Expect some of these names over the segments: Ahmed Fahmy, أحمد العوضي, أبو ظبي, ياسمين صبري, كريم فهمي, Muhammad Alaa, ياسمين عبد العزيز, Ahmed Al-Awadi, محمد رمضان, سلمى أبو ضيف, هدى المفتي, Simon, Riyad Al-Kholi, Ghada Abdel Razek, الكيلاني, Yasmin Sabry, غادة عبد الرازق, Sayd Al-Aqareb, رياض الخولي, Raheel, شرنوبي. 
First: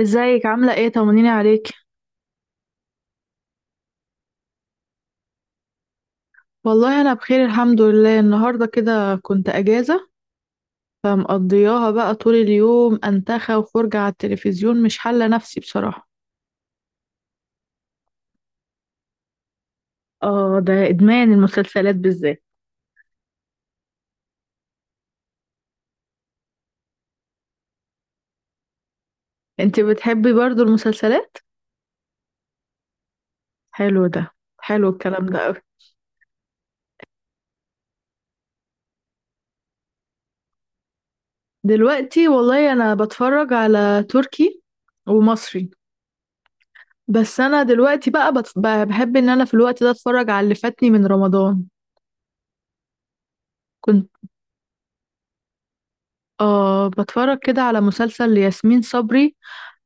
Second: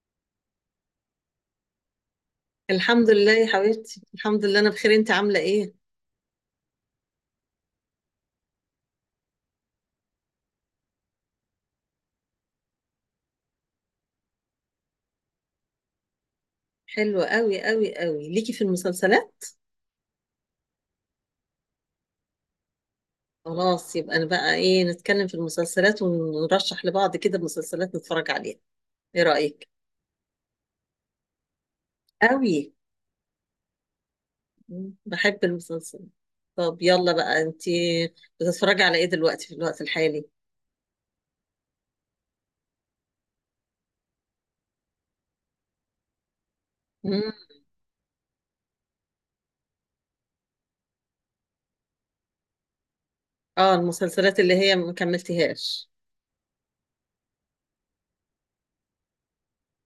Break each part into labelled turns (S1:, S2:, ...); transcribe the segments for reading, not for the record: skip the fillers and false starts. S1: ازيك عاملة ايه؟ طمنيني عليك.
S2: الحمد لله يا حبيبتي، الحمد لله انا بخير. انت عامله ايه؟
S1: والله انا بخير، الحمد لله. النهاردة كده كنت اجازة، فمقضياها بقى طول اليوم انتخى وفرجة على التلفزيون، مش حالة نفسي بصراحة.
S2: حلوه قوي قوي قوي ليكي في المسلسلات.
S1: اه، ده ادمان المسلسلات بالذات.
S2: خلاص، يبقى انا بقى ايه، نتكلم في المسلسلات ونرشح لبعض كده مسلسلات نتفرج عليها. ايه رايك؟
S1: انتي بتحبي برضو المسلسلات؟
S2: قوي.
S1: حلو ده، حلو الكلام ده
S2: بحب
S1: قوي.
S2: المسلسل. طب يلا بقى، انت بتتفرجي على ايه دلوقتي في الوقت الحالي؟
S1: دلوقتي والله انا بتفرج على تركي ومصري.
S2: مم.
S1: بس انا دلوقتي بقى بحب ان انا في الوقت ده اتفرج على اللي فاتني من رمضان.
S2: اه،
S1: كنت
S2: المسلسلات اللي هي ما كملتهاش.
S1: بتفرج كده على مسلسل لياسمين صبري،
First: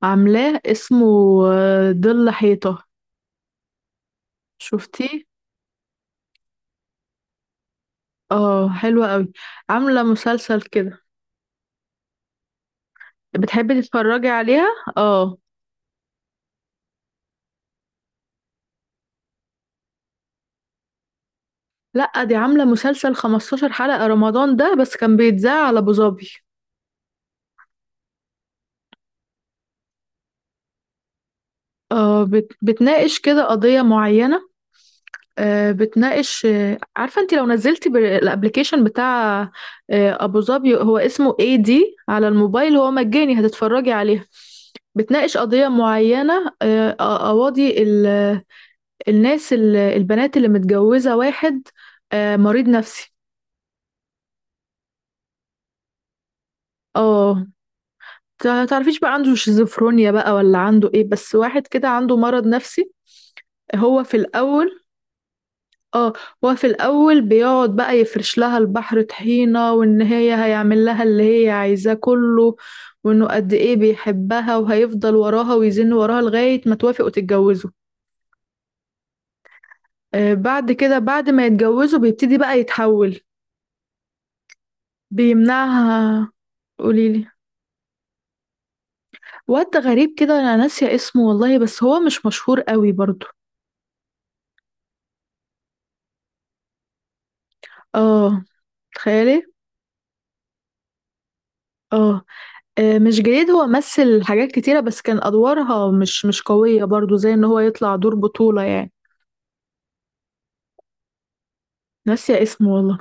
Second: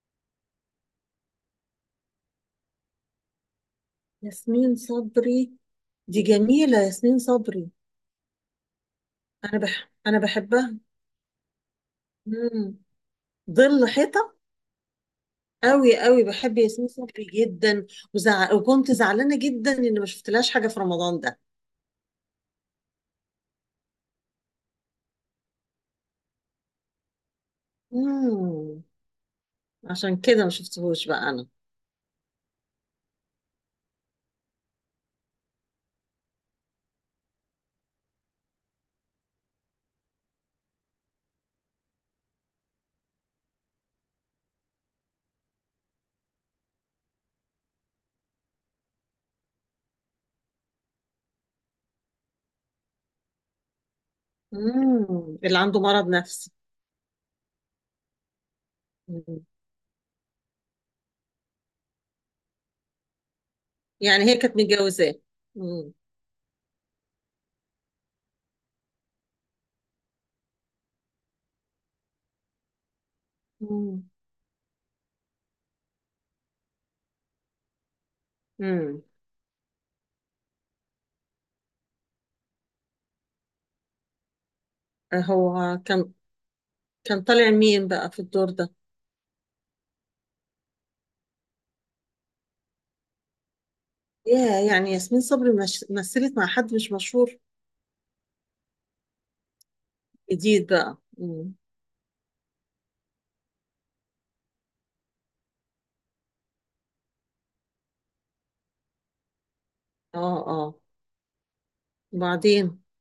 S1: عاملاه اسمه ظل حيطة.
S2: ياسمين
S1: شفتيه؟
S2: صبري؟ دي جميله ياسمين صبري.
S1: اه، حلوة قوي.
S2: انا بح
S1: عاملة
S2: انا
S1: مسلسل
S2: بحبها.
S1: كده،
S2: مم.
S1: بتحبي
S2: ظل
S1: تتفرجي
S2: حيطه.
S1: عليها؟ اه.
S2: قوي قوي، بحب ياسمين صبري جدا. وكنت زعلانه جدا ان ما شفتلهاش حاجه في رمضان ده.
S1: لأ، دي عاملة مسلسل 15 حلقة رمضان ده، بس كان بيتذاع على أبو ظبي.
S2: امم. عشان كده ما شفتهوش بقى انا.
S1: اه، بتناقش كده قضية معينة. بتناقش. عارفة انت لو نزلتي بالابليكيشن بتاع أبو ظبي، هو اسمه اي دي، على الموبايل هو مجاني، هتتفرجي عليه. بتناقش قضية معينة، قواضي الناس، البنات اللي متجوزة واحد مريض نفسي.
S2: امم. اللي عنده مرض نفسي.
S1: اه، تعرفيش بقى عنده
S2: مم.
S1: شيزوفرونيا بقى ولا عنده ايه، بس واحد كده عنده مرض نفسي. هو في
S2: يعني هي كانت
S1: الأول
S2: متجوزاه. امم.
S1: اه هو في الأول بيقعد بقى يفرش لها البحر طحينة، وإن هي هيعمل لها اللي هي عايزاه كله، وإنه قد ايه
S2: امم.
S1: بيحبها وهيفضل وراها ويزن وراها لغاية ما توافق وتتجوزه.
S2: امم.
S1: بعد كده، بعد ما يتجوزوا بيبتدي بقى يتحول،
S2: هو كان
S1: بيمنعها.
S2: كان
S1: قوليلي.
S2: طالع مين بقى في الدور ده؟
S1: واد غريب كده، انا ناسية اسمه والله، بس هو مش مشهور قوي برضو.
S2: يا يعني ياسمين صبري مش... مثلت مع حد مش مشهور؟
S1: اه، تخيلي.
S2: جديد بقى. امم.
S1: اه، مش جديد، هو مثل حاجات كتيرة بس كان ادوارها مش قوية برضو، زي ان هو يطلع دور بطولة يعني.
S2: اه اه.
S1: ناسية اسمه
S2: وبعدين؟
S1: والله.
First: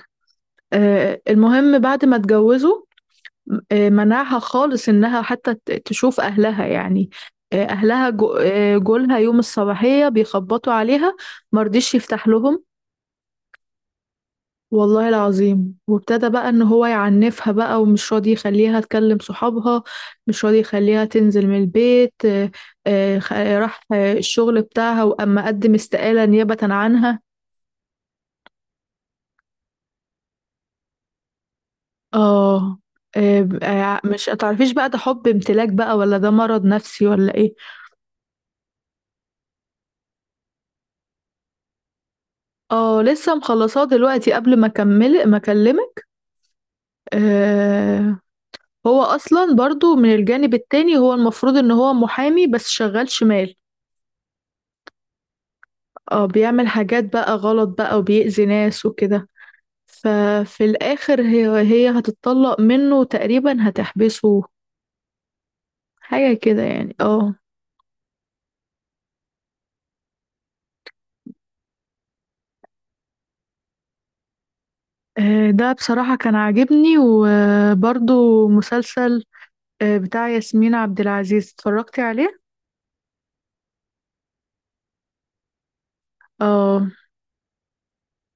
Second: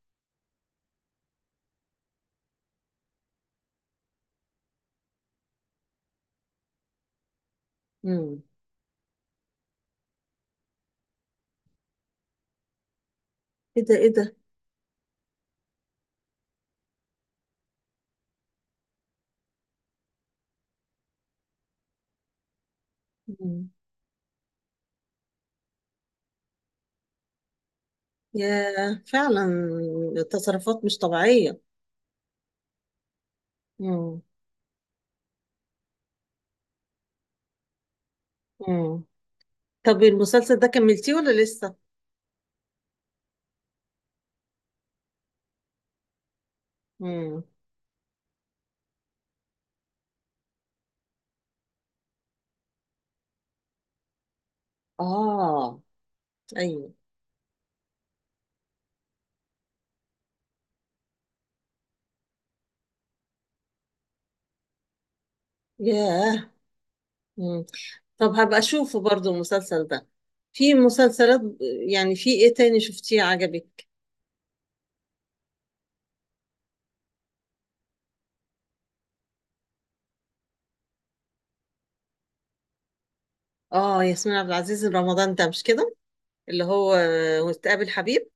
S1: المهم، بعد ما اتجوزوا منعها خالص، انها حتى تشوف اهلها يعني. آه، اهلها جو-
S2: امم.
S1: آه، جولها يوم الصباحية بيخبطوا عليها، مرضيش يفتح لهم
S2: ايه ده؟ ايه ده؟
S1: والله العظيم. وابتدى بقى ان هو يعنفها بقى، ومش راضي يخليها تكلم صحابها، مش راضي يخليها تنزل من البيت. آه، خ-
S2: مم.
S1: راح آه، الشغل بتاعها، واما قدم استقالة نيابة عنها.
S2: يا فعلا، تصرفات مش طبيعية.
S1: اه.
S2: مم.
S1: مش هتعرفيش بقى ده حب امتلاك بقى ولا ده مرض نفسي ولا ايه.
S2: مم. طب المسلسل ده كملتيه ولا لسه؟
S1: اه، لسه مخلصاه دلوقتي، قبل ما اكمل ما اكلمك.
S2: مم.
S1: آه، هو اصلا برضو من الجانب التاني، هو المفروض ان هو محامي بس شغال شمال.
S2: آه.
S1: اه، بيعمل
S2: أيوه.
S1: حاجات بقى غلط بقى، وبيأذي ناس وكده. ففي الآخر هي هتتطلق منه، وتقريبا هتحبسه. حاجة
S2: ياه.
S1: كده يعني، اه.
S2: مم. طب هبقى أشوفه برضو المسلسل ده. في مسلسلات يعني، في إيه تاني شفتيه عجبك؟
S1: ده بصراحة كان عاجبني، وبرضو مسلسل بتاع ياسمين عبد العزيز، اتفرجتي عليه؟
S2: آه ياسمين عبد العزيز رمضان ده مش كده؟ اللي
S1: اه،
S2: هو آه، وتقابل حبيب.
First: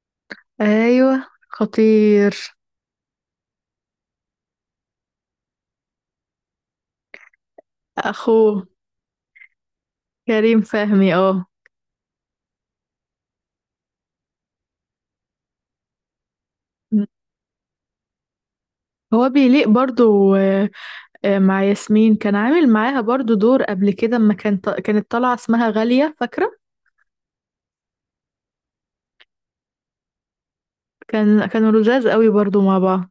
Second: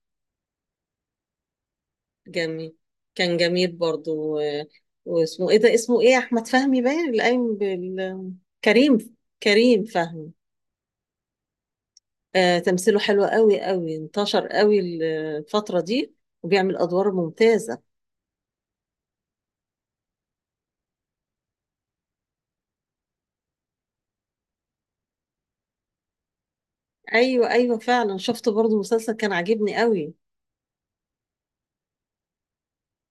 S1: ايوه، خطير.
S2: جميل. كان جميل برضو واسمه إيه ده، اسمه إيه؟ أحمد فهمي باين اللي قايم بال...
S1: اخوه،
S2: كريم. كريم فهمي.
S1: كريم فهمي، اه.
S2: آه، تمثيله حلو قوي قوي، انتشر قوي الفترة دي، وبيعمل أدوار ممتازة.
S1: هو بيليق برضو، مع ياسمين كان عامل معاها برضو دور قبل كده، اما كانت طالعة اسمها غالية، فاكرة؟
S2: أيوة أيوة، فعلا شفت برضو مسلسل كان عاجبني قوي.
S1: كانوا لزاز قوي برضو مع بعض.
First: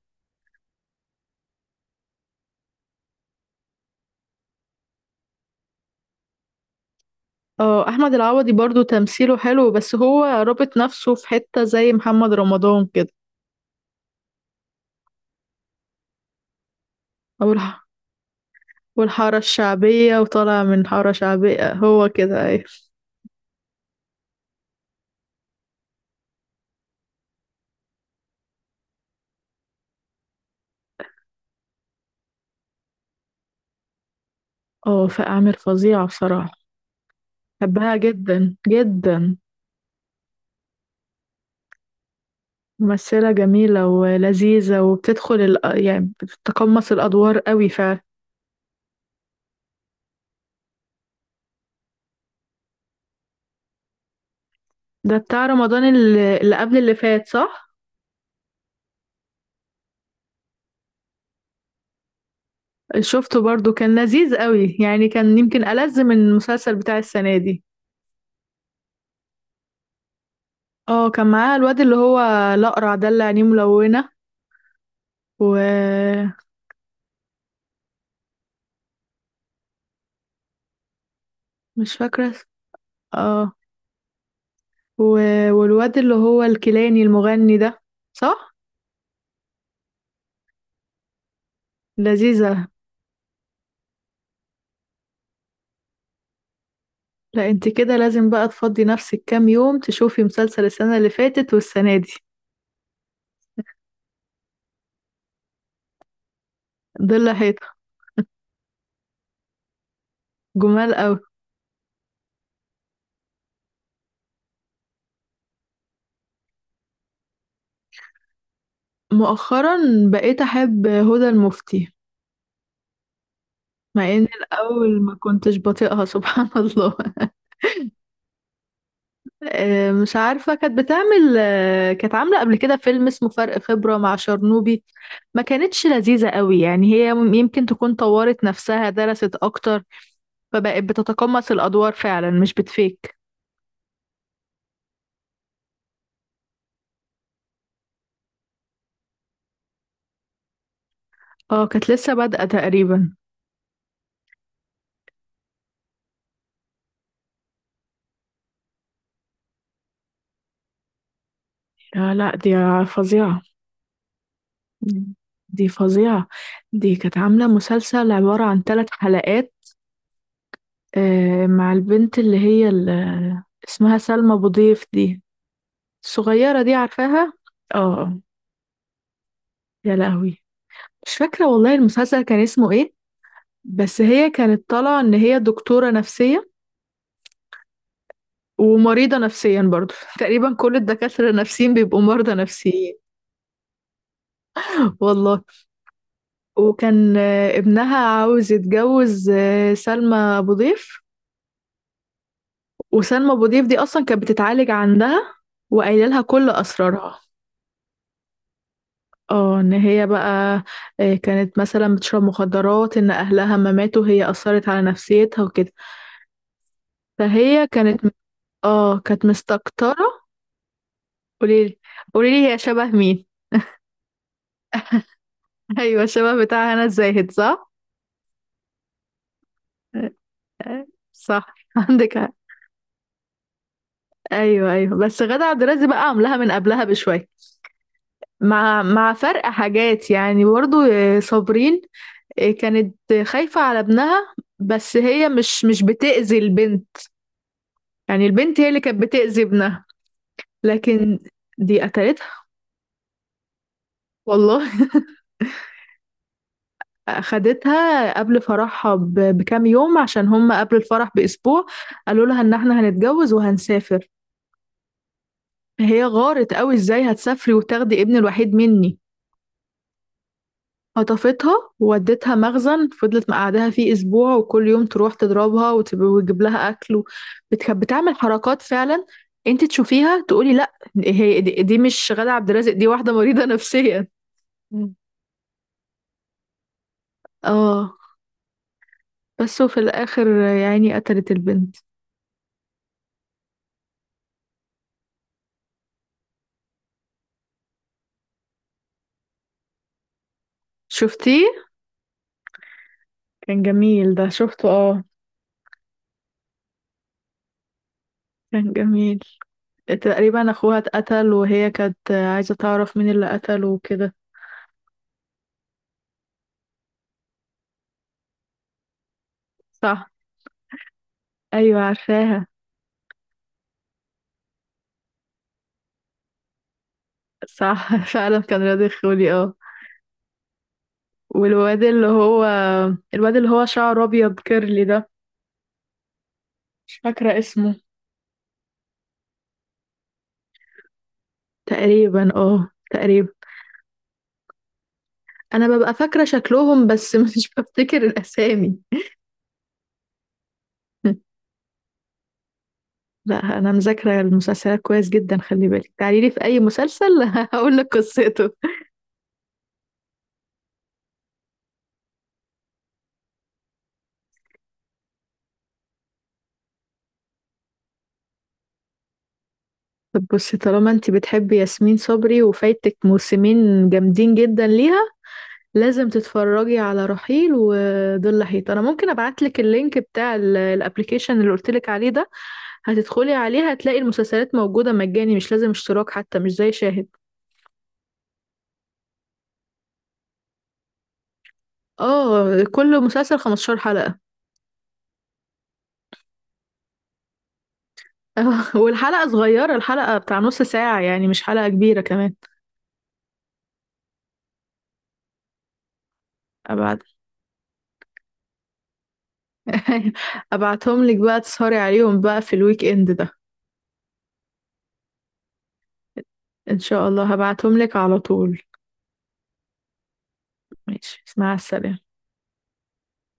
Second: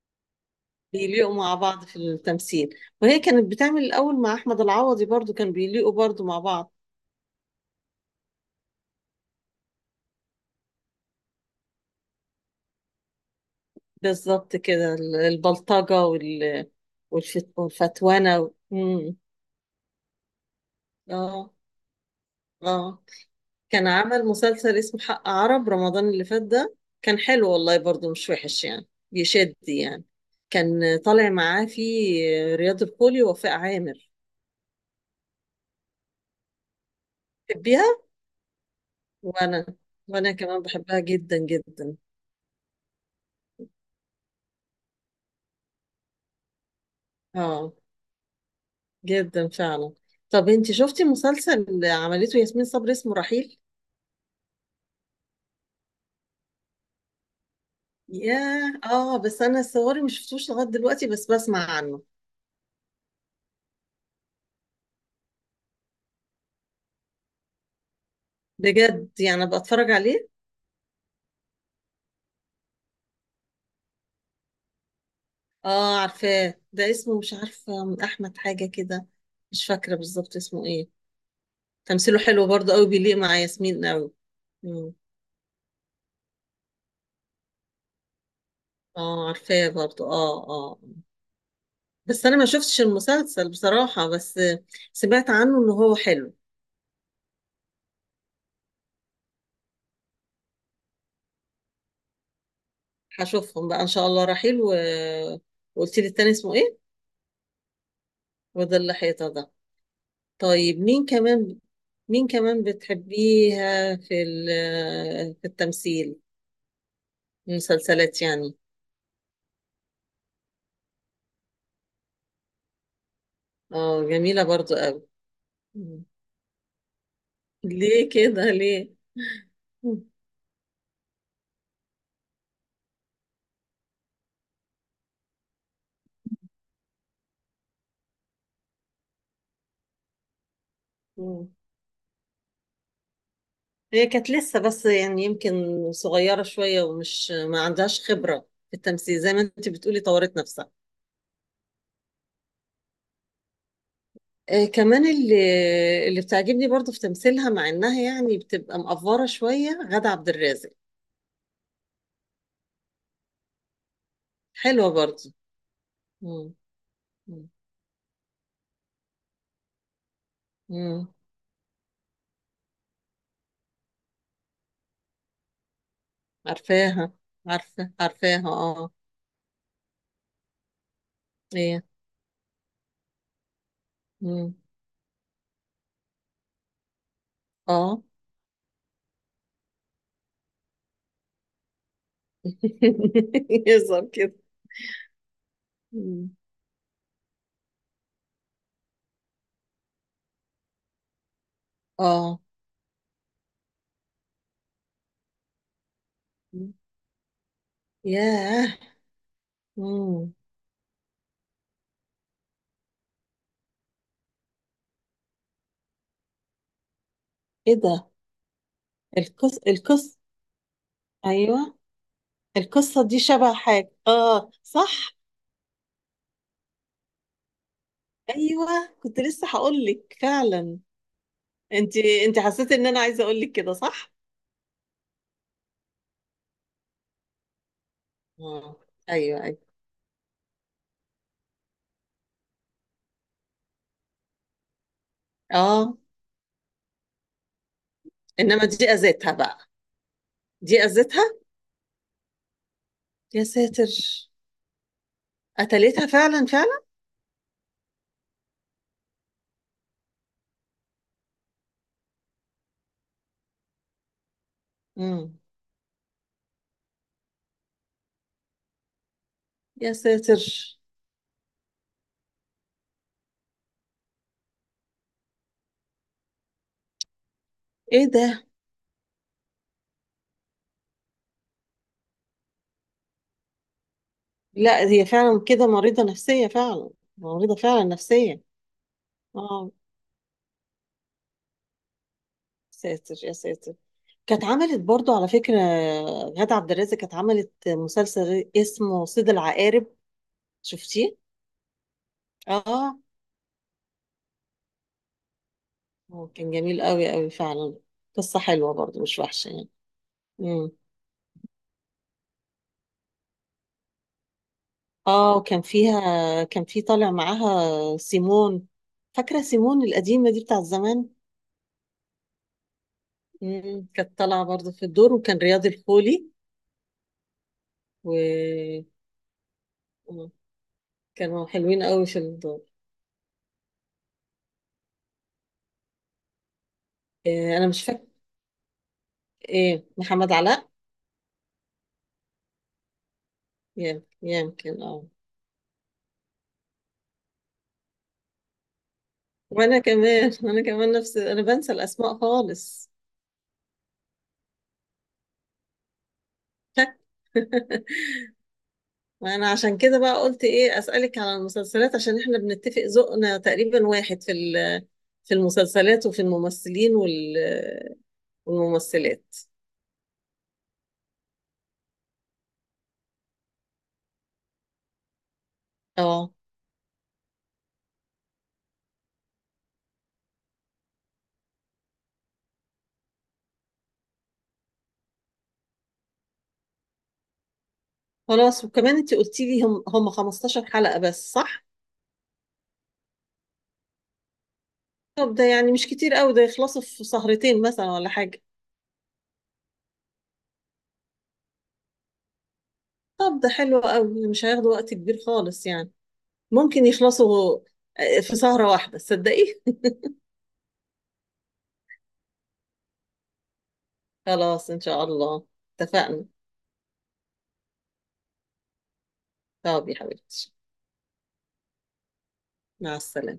S2: بيليقوا مع بعض في التمثيل. وهي كانت بتعمل الأول مع أحمد العوضي، برضو كان بيليقوا برضو مع بعض.
S1: اه، احمد العوضي برضو تمثيله حلو، بس هو رابط نفسه في حتة زي محمد رمضان كده.
S2: بالظبط كده، البلطجة وال...
S1: او الح...
S2: والفتوانة مم.
S1: والحارة الشعبية، وطالع من حارة
S2: اه
S1: شعبية، هو كده ايه.
S2: اه، كان عمل مسلسل اسمه حق عرب رمضان اللي فات ده. كان حلو والله، برضو مش وحش يعني، بيشد يعني. كان طالع معاه في رياض الخولي ووفاء عامر.
S1: اه، في اعمال فظيعة بصراحة.
S2: بتحبيها؟
S1: بحبها جدا جدا.
S2: وانا وانا كمان بحبها جدا جدا.
S1: ممثلة جميلة ولذيذة، وبتدخل يعني بتتقمص الادوار قوي
S2: اه،
S1: فعلا.
S2: جدا فعلا. طب انتي شفتي مسلسل عملته ياسمين صبري اسمه رحيل؟
S1: ده بتاع رمضان اللي قبل اللي فات، صح؟
S2: ياه اه، بس انا صوري مش شفتوش لغايه دلوقتي، بس بسمع عنه.
S1: شفته برضو، كان لذيذ قوي، يعني كان يمكن ألذ من المسلسل بتاع السنة دي.
S2: بجد؟ يعني ابقى اتفرج عليه.
S1: اه، كان معاه الواد اللي هو الأقرع ده، اللي عينيه ملونة.
S2: اه
S1: ومش
S2: عارفاه ده، اسمه مش عارفة، من أحمد حاجة كده. مش فاكرة بالظبط اسمه ايه. تمثيله
S1: فاكرة
S2: حلو برضه قوي، بيليق مع
S1: اه
S2: ياسمين قوي. مم.
S1: و... والواد اللي هو الكيلاني المغني ده، صح؟
S2: اه عارفاه برضه، اه اه. بس أنا ما
S1: لذيذة.
S2: شفتش المسلسل بصراحة، بس سمعت عنه إن هو حلو.
S1: لا، انت كده لازم بقى تفضي نفسك كام يوم تشوفي مسلسل السنة اللي فاتت والسنة دي.
S2: هشوفهم بقى إن شاء الله، رحيل وقلت لي التاني اسمه ايه؟
S1: ضل حيطة،
S2: وده اللي حيطة ده. طيب
S1: جمال
S2: مين
S1: قوي.
S2: كمان؟ مين كمان بتحبيها في التمثيل، المسلسلات يعني.
S1: مؤخرا، بقيت أحب هدى المفتي،
S2: اه
S1: مع ان
S2: جميلة برضه
S1: الأول
S2: قوي.
S1: ما كنتش بطيقها سبحان الله.
S2: ليه كده، ليه؟ مم.
S1: مش عارفة كانت بتعمل، كانت عاملة قبل كده فيلم اسمه فرق خبرة مع شرنوبي. ما كانتش لذيذة قوي يعني، هي يمكن تكون طورت نفسها، درست أكتر، فبقت
S2: مم.
S1: بتتقمص الأدوار فعلا مش بتفيك.
S2: هي كانت لسه بس، يعني يمكن صغيرة شوية، ومش ما عندهاش خبرة في التمثيل، زي ما انت بتقولي طورت نفسها.
S1: اه، كانت لسه بادئة تقريبا.
S2: آه كمان، اللي بتعجبني برضو في تمثيلها مع انها يعني بتبقى مقفرة شوية، غادة عبد الرازق.
S1: لا لا، دي فظيعة.
S2: حلوة برضو.
S1: دي فظيعة.
S2: مم.
S1: دي كانت عاملة
S2: مم.
S1: مسلسل عبارة عن ثلاث حلقات،
S2: مم.
S1: مع البنت اللي هي اللي اسمها سلمى أبو ضيف دي، الصغيرة دي،
S2: عارفاها.
S1: عارفاها.
S2: عارفة،
S1: اه.
S2: عارفاها اه.
S1: يا لهوي، مش فاكرة والله
S2: ايه.
S1: المسلسل كان اسمه ايه. بس هي
S2: مم.
S1: كانت طالعة ان هي دكتورة نفسية،
S2: اه.
S1: ومريضة نفسيا برضو تقريبا كل الدكاترة النفسيين بيبقوا مرضى نفسيين.
S2: يظهر كده.
S1: والله.
S2: مم.
S1: وكان ابنها عاوز يتجوز سلمى أبو ضيف،
S2: اه.
S1: وسلمى أبو ضيف دي أصلا كانت بتتعالج عندها، وقايله لها كل أسرارها.
S2: ياه.
S1: اه، ان هي
S2: مم.
S1: بقى كانت مثلا بتشرب مخدرات، ان اهلها ما ماتوا هي اثرت على نفسيتها وكده. فهي
S2: ايه
S1: كانت،
S2: ده؟
S1: اه، كانت
S2: القص
S1: مستكترة.
S2: القص ايوه،
S1: قوليلي، قوليلي، هي شبه
S2: القصه دي
S1: مين؟
S2: شبه حاجه، اه صح.
S1: ايوه، شبه بتاع هنا الزاهد، صح.
S2: ايوه، كنت لسه هقول لك فعلا.
S1: آه، صح،
S2: انت
S1: عندك حق.
S2: انت حسيت ان انا عايزه اقول لك كده، صح؟
S1: ايوه ايوه، بس غادة عبد الرازق بقى عاملاها من قبلها بشويه،
S2: اه.
S1: مع مع
S2: ايوه
S1: فرق
S2: ايوه.
S1: حاجات يعني، برضو صابرين. كانت خايفة على ابنها، بس هي مش
S2: اه.
S1: بتأذي البنت. يعني البنت
S2: انما
S1: هي اللي
S2: دي
S1: كانت
S2: اذتها
S1: بتأذي
S2: بقى،
S1: ابنها،
S2: دي
S1: لكن
S2: اذتها.
S1: دي قتلتها
S2: يا ساتر.
S1: والله.
S2: قتلتها فعلا فعلا.
S1: أخدتها قبل فرحها بكام يوم، عشان هم قبل الفرح بأسبوع قالوا لها إن احنا هنتجوز وهنسافر،
S2: امم.
S1: هي غارت قوي، ازاي هتسافري وتاخدي ابني الوحيد مني.
S2: يا ساتر.
S1: خطفتها وودتها مخزن، فضلت مقعدها فيه اسبوع، وكل يوم تروح تضربها وتجيب لها اكل
S2: ايه
S1: بتعمل
S2: ده؟
S1: حركات فعلا، انت تشوفيها تقولي لا، هي دي، دي مش غادة عبد الرازق، دي واحدة مريضة نفسيا.
S2: لا،
S1: مم.
S2: هي فعلا كده مريضه نفسيه فعلا. مريضه فعلا
S1: اه،
S2: نفسيه.
S1: بس
S2: اه.
S1: وفي الاخر يعني قتلت البنت.
S2: ساتر يا ساتر. كانت عملت برضو على فكرة، غادة عبد الرازق كانت عملت مسلسل اسمه صيد العقارب، شفتيه؟
S1: شفتيه؟
S2: اه،
S1: كان جميل ده، شفته اه.
S2: هو كان جميل قوي قوي فعلا. قصة
S1: كان
S2: حلوة برضو،
S1: جميل،
S2: مش وحشة يعني.
S1: تقريبا
S2: مم.
S1: اخوها اتقتل وهي كانت عايزة تعرف مين اللي قتله وكده.
S2: اه، وكان فيها، كان في طالع معاها سيمون، فاكرة سيمون
S1: صح،
S2: القديمة دي بتاع زمان؟
S1: ايوه، عارفاها.
S2: مم. كانت طالعة برضو في الدور، وكان رياض الخولي.
S1: صح. فعلا كان رياض الخولي اه.
S2: وكانوا
S1: والواد
S2: حلوين
S1: اللي
S2: قوي في
S1: هو،
S2: الدور.
S1: الواد اللي هو شعره ابيض كيرلي ده، مش فاكره
S2: آه انا
S1: اسمه.
S2: مش فاكر، ايه، محمد علاء؟
S1: تقريبا.
S2: يمكن اه.
S1: انا ببقى فاكره شكلهم بس مش بفتكر الاسامي.
S2: وانا كمان نفس، انا بنسى الاسماء خالص.
S1: لا، انا مذاكره المسلسلات كويس جدا، خلي بالك، تعالي لي في اي
S2: شك.
S1: مسلسل هقول لك قصته.
S2: وانا عشان كده بقى قلت ايه اسالك على المسلسلات، عشان احنا بنتفق ذوقنا تقريبا واحد في في المسلسلات، وفي الممثلين والممثلات.
S1: طب بصي، طالما انت بتحبي ياسمين صبري وفايتك موسمين جامدين جدا ليها، لازم
S2: اه.
S1: تتفرجي على رحيل وظل لحيط. انا ممكن ابعتلك اللينك بتاع الابليكيشن اللي قلتلك عليه ده، هتدخلي عليه هتلاقي المسلسلات موجودة مجاني، مش لازم اشتراك حتى، مش زي شاهد.
S2: خلاص، وكمان انت قلتي لي هم 15 حلقة بس، صح؟
S1: اه، كل مسلسل 15 حلقة.
S2: طب ده يعني مش كتير قوي، ده يخلصوا في سهرتين مثلا، ولا حاجة؟
S1: والحلقة صغيرة، الحلقة بتاع نص ساعة يعني، مش حلقة كبيرة كمان.
S2: طب ده حلو قوي، مش هياخدوا وقت كبير خالص يعني، ممكن
S1: أبعت
S2: يخلصوا آه، في سهرة واحدة، تصدقي؟
S1: أبعتهم لك بقى تسهري عليهم بقى في الويك إند ده.
S2: خلاص ان شاء الله، اتفقنا.
S1: إن شاء الله هبعتهم لك على طول.
S2: طب يا حبيبتي،
S1: ماشي، مع السلامة.
S2: مع السلامة.